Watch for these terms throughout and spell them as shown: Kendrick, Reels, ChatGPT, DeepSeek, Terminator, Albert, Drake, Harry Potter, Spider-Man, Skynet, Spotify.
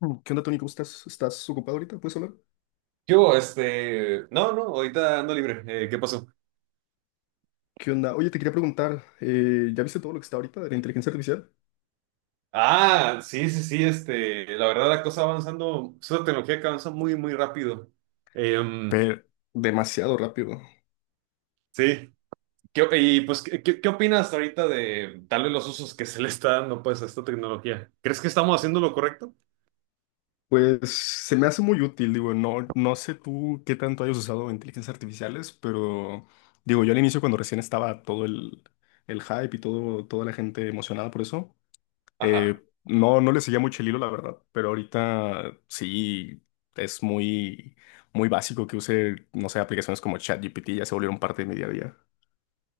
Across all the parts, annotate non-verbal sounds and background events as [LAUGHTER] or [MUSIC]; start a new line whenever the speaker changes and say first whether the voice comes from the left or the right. left: Mm. ¿Qué onda, Tony? ¿Cómo estás? ¿Estás ocupado ahorita? ¿Puedes hablar?
right: Yo Este, no, no, ahorita ando libre. ¿Qué pasó?
left: ¿Qué onda? Oye, te quería preguntar, ¿ya viste todo lo que está ahorita de la inteligencia artificial?
right: Ah, sí, sí, sí, este, la verdad la cosa avanzando, es una tecnología que avanza muy, muy rápido. Em,
left: Pero demasiado rápido.
right: sí, ¿Qué, qué opinas ahorita de tal vez los usos que se le está dando pues a esta tecnología? ¿Crees que estamos haciendo lo correcto?
left: Pues se me hace muy útil, digo, no sé tú qué tanto hayas usado inteligencias artificiales, pero digo, yo al inicio cuando recién estaba todo el hype y todo, toda la gente emocionada por eso,
right: Ajá.
left: no le seguía mucho el hilo, la verdad, pero ahorita sí es muy, muy básico que use, no sé, aplicaciones como ChatGPT, ya se volvieron parte de mi día a día.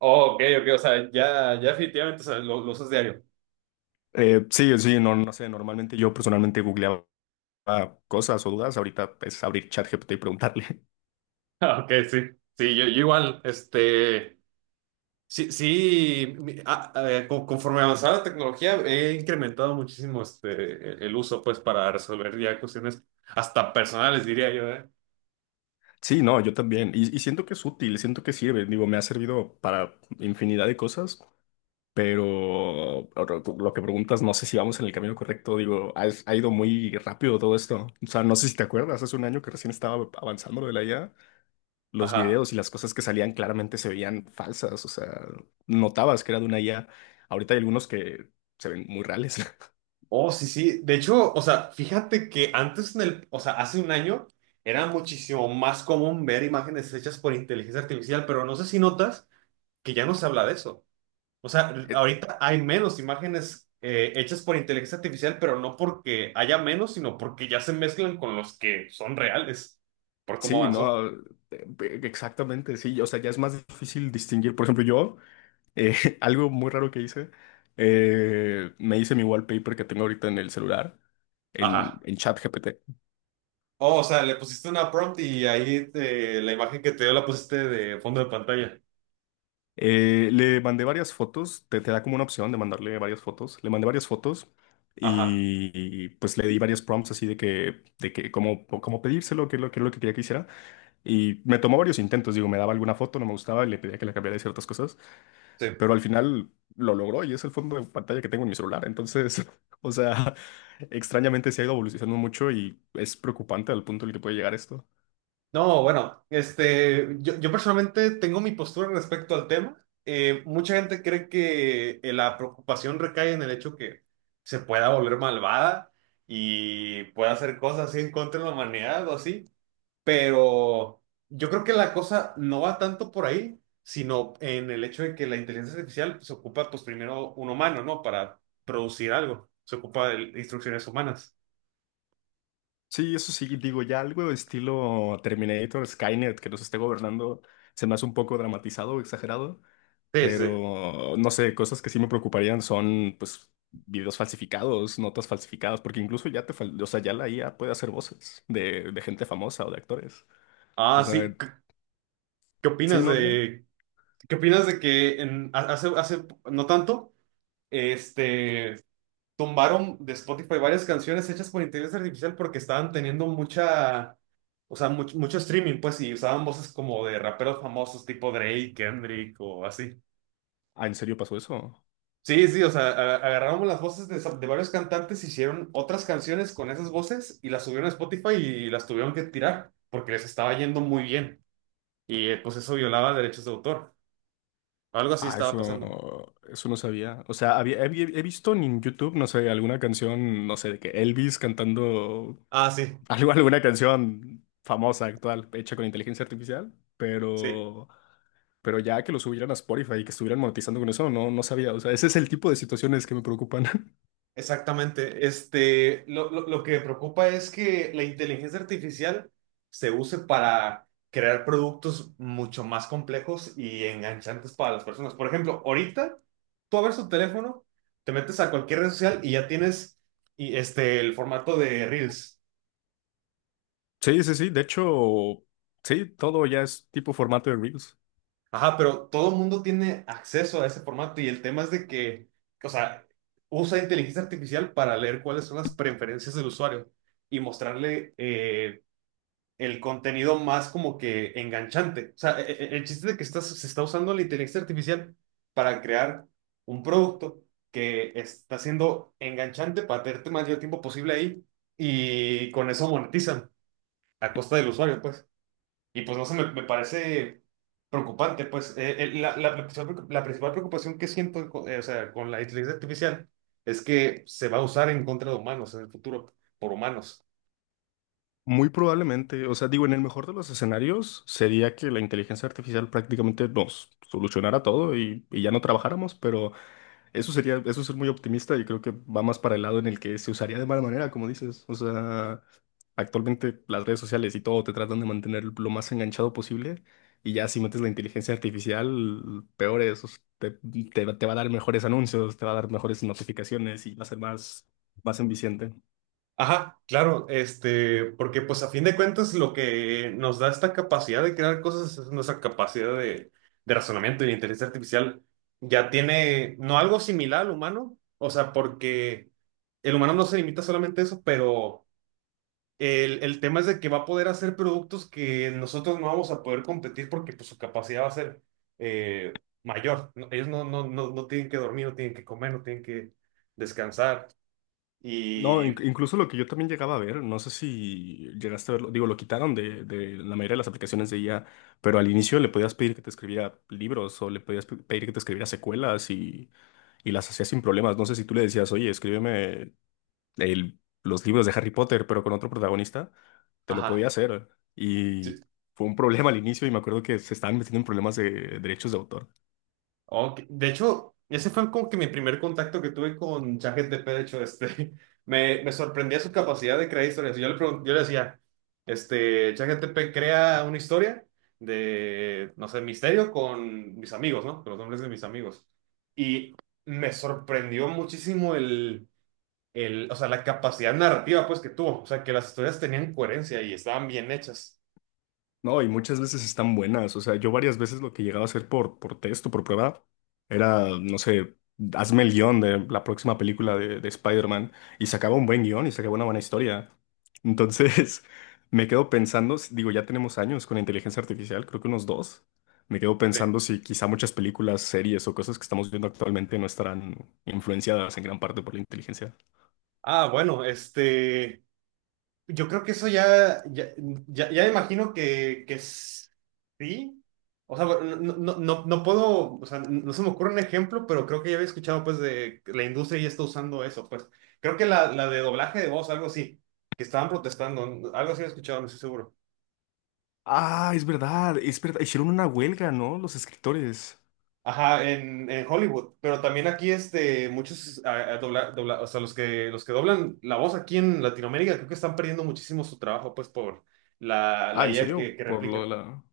right: Oh, ok, ok, o sea, ya, ya definitivamente, o sea, lo usas diario. [LAUGHS]
left: Sí, sí, no, no sé, normalmente yo personalmente googleaba cosas o dudas, ahorita es abrir ChatGPT y preguntarle. [LAUGHS]
right: Ah, ok, sí, sí, yo igual, este... Sí, sí, conforme avanzaba la tecnología he incrementado muchísimo este, el uso pues para resolver ya cuestiones hasta personales diría yo, ¿eh?
left: Sí, no, yo también, y siento que es útil, siento que sirve, digo, me ha servido para infinidad de cosas, pero ahora tú- lo que preguntas, no sé si vamos en el camino correcto, digo, ha ido muy rápido todo esto, o sea, no sé si te acuerdas, hace un año que recién estaba avanzando lo de la IA, los
right: Ajá.
left: videos y las cosas que salían claramente se veían falsas, o sea, notabas que era de una IA, ahorita hay algunos que se ven muy reales.
right: Oh, sí, sí. De hecho, o sea, fíjate que antes en el, o sea, hace un año era muchísimo más común ver imágenes hechas por inteligencia artificial, pero no sé si notas que ya no se habla de eso. O sea,
left: [LAUGHS]
right: ahorita hay menos imágenes hechas por inteligencia artificial, pero no porque haya menos, sino porque ya se mezclan con los que son reales, por cómo
left: Sí,
right: avanzó.
left: no, exactamente, sí, o sea, ya es más difícil distinguir. Por ejemplo, yo, eh, [LAUGHS] algo muy raro que hice, me hice mi wallpaper que tengo ahorita en el celular, en,
right: Ajá.
left: en ChatGPT.
right: Oh, o sea, le pusiste una prompt y ahí la imagen que te dio la pusiste de fondo de pantalla.
left: Le mandé varias fotos, te da como una opción de mandarle varias fotos. Le mandé varias fotos
right: Ajá.
left: y, pues le di varios prompts así de que, como, como pedírselo, que es lo, que es lo que quería que hiciera. Y me tomó varios intentos, digo, me daba alguna foto, no me gustaba y le pedía que la cambiara de ciertas cosas.
right: Sí.
left: Pero al final lo logró y es el fondo de pantalla que tengo en mi celular. Entonces, [LAUGHS] o sea, extrañamente se ha ido evolucionando mucho y es preocupante al punto en el que puede llegar esto.
right: No, bueno, este, yo personalmente tengo mi postura respecto al tema. Mucha gente cree que la preocupación recae en el hecho que se pueda volver malvada y pueda hacer cosas así en contra de la humanidad o así, pero yo creo que la cosa no va tanto por ahí, sino en el hecho de que la inteligencia artificial se ocupa, pues primero un humano, ¿no? Para producir algo, se ocupa de instrucciones humanas.
left: Sí, eso sí, digo, ya algo de estilo Terminator, Skynet, que nos esté gobernando, se me hace un poco dramatizado o exagerado,
right: Sí, sí.
left: pero no sé, cosas que sí me preocuparían son, pues, videos falsificados, notas falsificadas, porque incluso ya te, fal- o sea, ya la IA puede hacer voces de gente famosa o de actores. O
right: Ah, sí.
left: sea,
right: ¿Qué
left: sí,
right: opinas
left: no, dime.
right: de... ¿Qué opinas de que hace, hace no tanto, este, tumbaron de Spotify varias canciones hechas por inteligencia artificial porque estaban teniendo mucha, o sea, mucho streaming, pues, y usaban voces como de raperos famosos tipo Drake, Kendrick o así.
left: Ah, ¿en serio pasó eso?
right: Sí, sí, o sea, agarraron las voces de varios cantantes, hicieron otras canciones con esas voces y las subieron a Spotify y las tuvieron que tirar porque les estaba yendo muy bien. Y pues eso violaba derechos de autor. Algo así
left: Ah,
right: estaba pasando.
left: eso no sabía. O sea, había, he, he visto en YouTube, no sé, alguna canción, no sé, de que Elvis cantando
right: Ah, sí.
left: [LAUGHS] algo, alguna canción famosa, actual, hecha con inteligencia artificial,
right: Sí.
left: pero ya que lo subieran a Spotify y que estuvieran monetizando con eso, no, no sabía. O sea, ese es el tipo de situaciones que me preocupan. [LAUGHS]
right: Exactamente. Este, lo que me preocupa es que la inteligencia artificial se use para crear productos mucho más complejos y enganchantes para las personas. Por ejemplo, ahorita tú abres tu teléfono, te metes a cualquier red social y ya tienes y este, el formato de Reels.
left: Sí, sí, sí. De hecho, sí, todo ya es tipo formato de Reels.
right: Ajá, pero todo el mundo tiene acceso a ese formato y el tema es de que, o sea, usa inteligencia artificial para leer cuáles son las preferencias del usuario y mostrarle el contenido más como que enganchante. O sea, el chiste de que estás, se está usando la inteligencia artificial para crear un producto que está siendo enganchante para tenerte más tiempo posible ahí y con eso monetizan a costa del usuario, pues. Y pues no sé, me parece preocupante, pues. La principal preocupación que siento, o sea, con la inteligencia artificial es que se va a usar en contra de humanos en el futuro, por humanos.
left: Muy probablemente, o sea, digo, en el mejor de los escenarios sería que la inteligencia artificial prácticamente nos solucionara todo y ya no trabajáramos, pero eso sería, eso es ser muy optimista y creo que va más para el lado en el que se usaría de mala manera, como dices. O sea, actualmente las redes sociales y todo te tratan de mantener lo más enganchado posible y ya si metes la inteligencia artificial, peor es, o sea, te va a dar mejores anuncios, te va a dar mejores notificaciones y va a ser más, más enviciante.
right: Ajá, claro, este, porque pues a fin de cuentas lo que nos da esta capacidad de crear cosas es nuestra capacidad de razonamiento y la inteligencia artificial ya tiene, no algo similar al humano, o sea, porque el humano no se limita solamente a eso, pero el tema es de que va a poder hacer productos que nosotros no vamos a poder competir porque pues su capacidad va a ser eh, mayor. No, ellos no, no, no, no tienen que dormir, no tienen que comer, no tienen que descansar
left: No, inc-
right: y,
left: incluso lo que yo también llegaba a ver, no sé si llegaste a verlo, digo, lo quitaron de la mayoría de las aplicaciones de IA, pero al inicio le podías pedir que te escribiera libros o le podías pe- pedir que te escribiera secuelas y las hacías sin problemas. No sé si tú le decías, oye, escríbeme el- los libros de Harry Potter, pero con otro protagonista, te lo podía
right: ajá.
left: hacer.
right: Sí,
left: Y fue un problema al inicio y me acuerdo que se estaban metiendo en problemas de derechos de autor.
right: ok, de hecho, ese fue como que mi primer contacto que tuve con ChatGPT, de hecho, este, [LAUGHS] me sorprendía su capacidad de crear historias. Yo le decía, este, ChatGPT crea una historia de, no sé, misterio con mis amigos, ¿no? Con los nombres de mis amigos. Y me sorprendió muchísimo el, o sea, la capacidad narrativa, pues, que tuvo. O sea, que las historias tenían coherencia y estaban bien hechas.
left: No, y muchas veces están buenas. O sea, yo varias veces lo que llegaba a hacer por texto por prueba era, no sé, hazme el guión de la próxima película de Spider-Man. Y sacaba un buen guión y sacaba una buena historia. Entonces, [LAUGHS] me quedo pensando, s- digo, ya tenemos años con inteligencia artificial, creo que unos dos. Me quedo
right: Sí.
left: pensando si quizá muchas películas, series o cosas que estamos viendo actualmente no estarán influenciadas en gran parte por la inteligencia.
right: Ah, bueno, este... Yo creo que eso ya imagino que, sí. O sea, bueno, no puedo, o sea, no se me ocurre un ejemplo, pero creo que ya había escuchado pues de que la industria ya está usando eso, pues. Creo que la de doblaje de voz, algo así, que estaban protestando, algo así he escuchado, no estoy seguro.
left: Ah, es verdad, es verdad. Hicieron una huelga, ¿no? Los escritores.
right: Ajá, en Hollywood, pero también aquí este, muchos, o sea, los que doblan la voz aquí en Latinoamérica, creo que están perdiendo muchísimo su trabajo pues por
left: Ah,
right: la
left: ¿en
right: IA
left: serio?
right: que
left: Por lo de
right: replica.
left: la...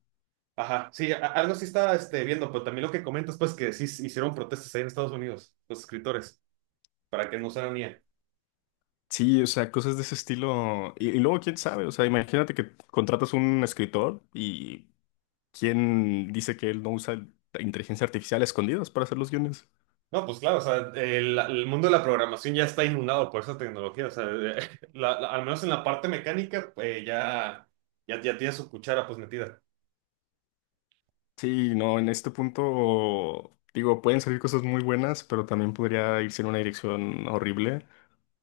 right: Ajá, sí, algo sí estaba este, viendo, pero también lo que comentas, pues que sí hicieron protestas ahí en Estados Unidos, los escritores, para que no usaran IA.
left: Sí, o sea, cosas de ese estilo. Y luego, quién sabe, o sea, imagínate que contratas un escritor y quién dice que él no usa inteligencia artificial a escondidas para hacer los guiones.
right: No, pues claro, o sea, el mundo de la programación ya está inundado por esa tecnología, o sea, [LAUGHS] al menos en la parte mecánica, ya tiene su cuchara pues metida.
left: Sí, no, en este punto, digo, pueden salir cosas muy buenas, pero también podría irse en una dirección horrible.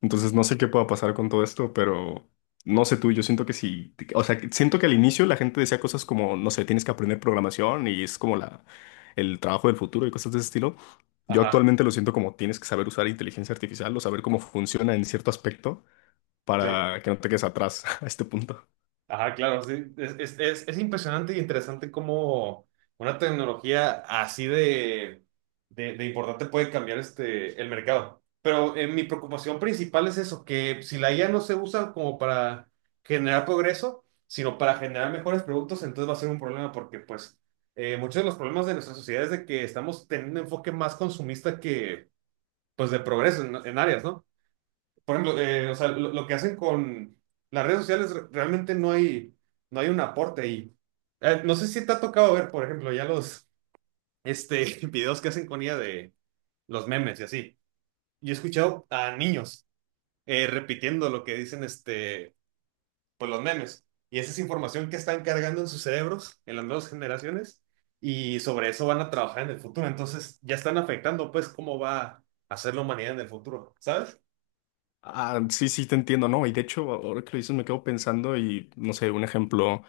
left: Entonces no sé qué pueda pasar con todo esto, pero no sé tú, yo siento que sí, o sea, que siento que al inicio la gente decía cosas como, no sé, tienes que aprender programación y es como la, el trabajo del futuro y cosas de ese estilo. Yo
right: Ajá,
left: actualmente lo siento como tienes que saber usar inteligencia artificial o saber cómo funciona en cierto aspecto
right: sí.
left: para que no te quedes atrás [LAUGHS] a este punto.
right: Ajá, claro, sí. Es impresionante y interesante cómo una tecnología así de importante puede cambiar este, el mercado. Pero mi preocupación principal es eso, que si la IA no se usa como para generar progreso, sino para generar mejores productos, entonces va a ser un problema porque pues muchos de los problemas de nuestra sociedad es de que estamos teniendo un enfoque más consumista que pues de progreso en áreas, ¿no? Por ejemplo, o sea, lo que hacen con las redes sociales realmente no hay, no hay un aporte ahí. No sé si te ha tocado ver, por ejemplo, ya los este, [LAUGHS] videos que hacen con ella de los memes y así. Yo he escuchado a niños repitiendo lo que dicen este, pues los memes. Y esa es información que están cargando en sus cerebros, en las nuevas generaciones, y sobre eso van a trabajar en el futuro. Entonces ya están afectando, pues, cómo va a ser la humanidad en el futuro, ¿sabes?
left: Ah, sí, sí, te entiendo, ¿no? Y de hecho, ahora que lo dices, me quedo pensando y, no sé, un ejemplo,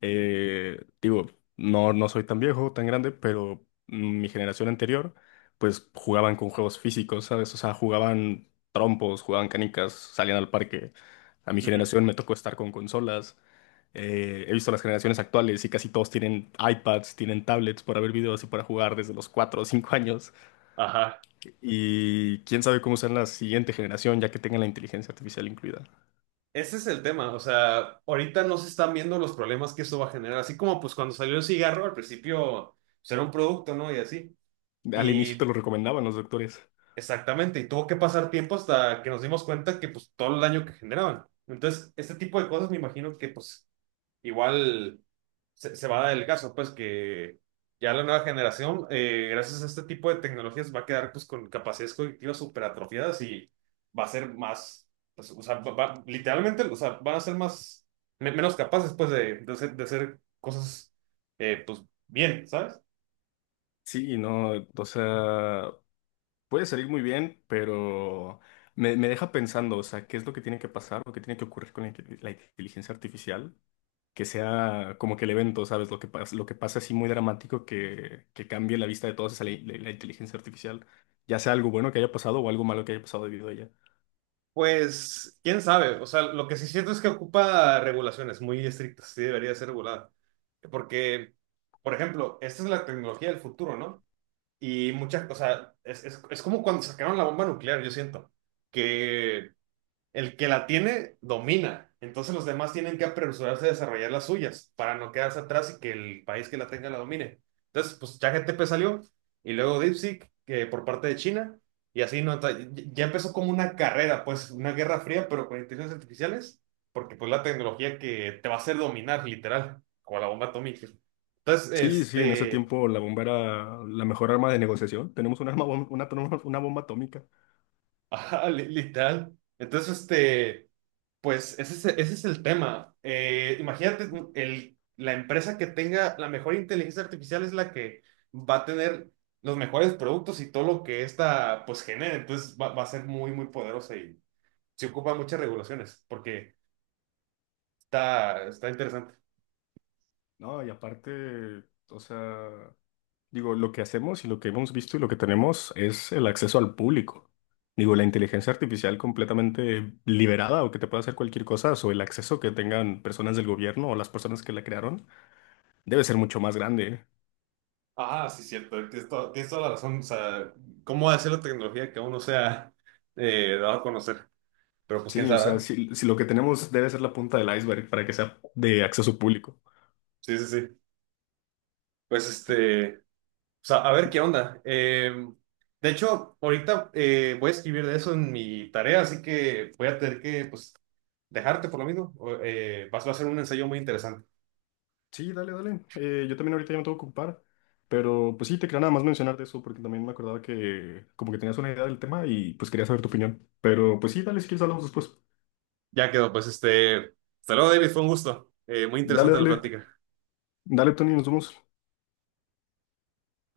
left: digo, no, no soy tan viejo, tan grande, pero mi generación anterior, pues jugaban con juegos físicos, ¿sabes? O sea, jugaban trompos, jugaban canicas, salían al parque. A mi
right: Ujú.
left: generación me tocó estar con consolas. He visto las generaciones actuales y casi todos tienen iPads, tienen tablets para ver videos y para jugar desde los 4 o 5 años.
right: Ajá.
left: Y quién sabe cómo será la siguiente generación, ya que tengan la inteligencia artificial incluida.
right: Ese es el tema, o sea, ahorita no se están viendo los problemas que eso va a generar, así como pues cuando salió el cigarro, al principio pues, era un producto, ¿no? Y así.
left: Al inicio te
right: Y
left: lo recomendaban los doctores.
right: exactamente, y tuvo que pasar tiempo hasta que nos dimos cuenta que pues todo el daño que generaban. Entonces, este tipo de cosas me imagino que pues igual se, se va a dar el caso, pues que ya la nueva generación, gracias a este tipo de tecnologías, va a quedar pues con capacidades cognitivas súper atrofiadas y va a ser más, pues, o sea, literalmente, o sea, van a ser más, menos capaces pues de hacer cosas, pues bien, ¿sabes?
left: Sí, no, o sea, puede salir muy bien, pero me deja pensando, o sea, qué es lo que tiene que pasar, lo que tiene que ocurrir con la, inte- la inteligencia artificial, que sea como que el evento, ¿sabes? Lo que pasa así muy dramático que cambie la vista de todos es la, la- la inteligencia artificial, ya sea algo bueno que haya pasado o algo malo que haya pasado debido a ella.
right: Pues, quién sabe, o sea, lo que sí siento es que ocupa regulaciones muy estrictas, sí debería ser regulada, porque, por ejemplo, esta es la tecnología del futuro, ¿no? Y muchas, o sea, es como cuando sacaron la bomba nuclear, yo siento, que el que la tiene domina, entonces los demás tienen que apresurarse a desarrollar las suyas para no quedarse atrás y que el país que la tenga la domine. Entonces, pues ChatGPT salió y luego DeepSeek, que por parte de China, y así no, ya empezó como una carrera, pues una guerra fría, pero con inteligencias artificiales, porque pues la tecnología que te va a hacer dominar, literal, como la bomba atómica. Entonces,
left: Sí, sí, en ese
right: este...
left: tiempo la bomba era la mejor arma de negociación. Tenemos un arma, bom- una, tro- una bomba atómica.
right: [LAUGHS] Ajá, literal. Entonces, este, pues ese es, ese es el tema. Imagínate, mm, la empresa que tenga la mejor inteligencia artificial es la que va a tener los mejores productos y todo lo que esta, pues, genere. Entonces, va a ser muy, muy poderosa y se ocupa muchas regulaciones porque está, está interesante.
left: No, y aparte, o sea, digo, lo que hacemos y lo que hemos visto y lo que tenemos es el acceso al público. Digo, la inteligencia artificial completamente liberada o que te pueda hacer cualquier cosa, o el acceso que tengan personas del gobierno o las personas que la crearon, debe ser mucho más grande.
right: Ah, sí, cierto. Tienes toda la razón. O sea, ¿cómo va a ser la tecnología que aún no se ha dado a conocer? Pero pues, quién
left: Sí, o
right: sabe,
left: sea,
right: ¿verdad?
left: si, si lo que tenemos debe ser la punta del iceberg para que sea de acceso público.
right: Sí, sí, sí. Pues, este... O sea, a ver qué onda. De hecho, ahorita voy a escribir de eso en mi tarea, así que voy a tener que pues, dejarte por lo mismo. O, vas va a ser un ensayo muy interesante.
left: Sí, dale, dale. Yo también ahorita ya me tengo que ocupar, pero pues sí, te quería nada más mencionar de eso porque también me acordaba que como que tenías una idea del tema y pues quería saber tu opinión. Pero pues sí, dale, si quieres hablamos después.
right: Ya quedó, pues este. Hasta luego, David, fue un gusto. Muy
left: Dale,
right: interesante la
left: dale,
right: plática.
left: dale, Tony, nos vemos.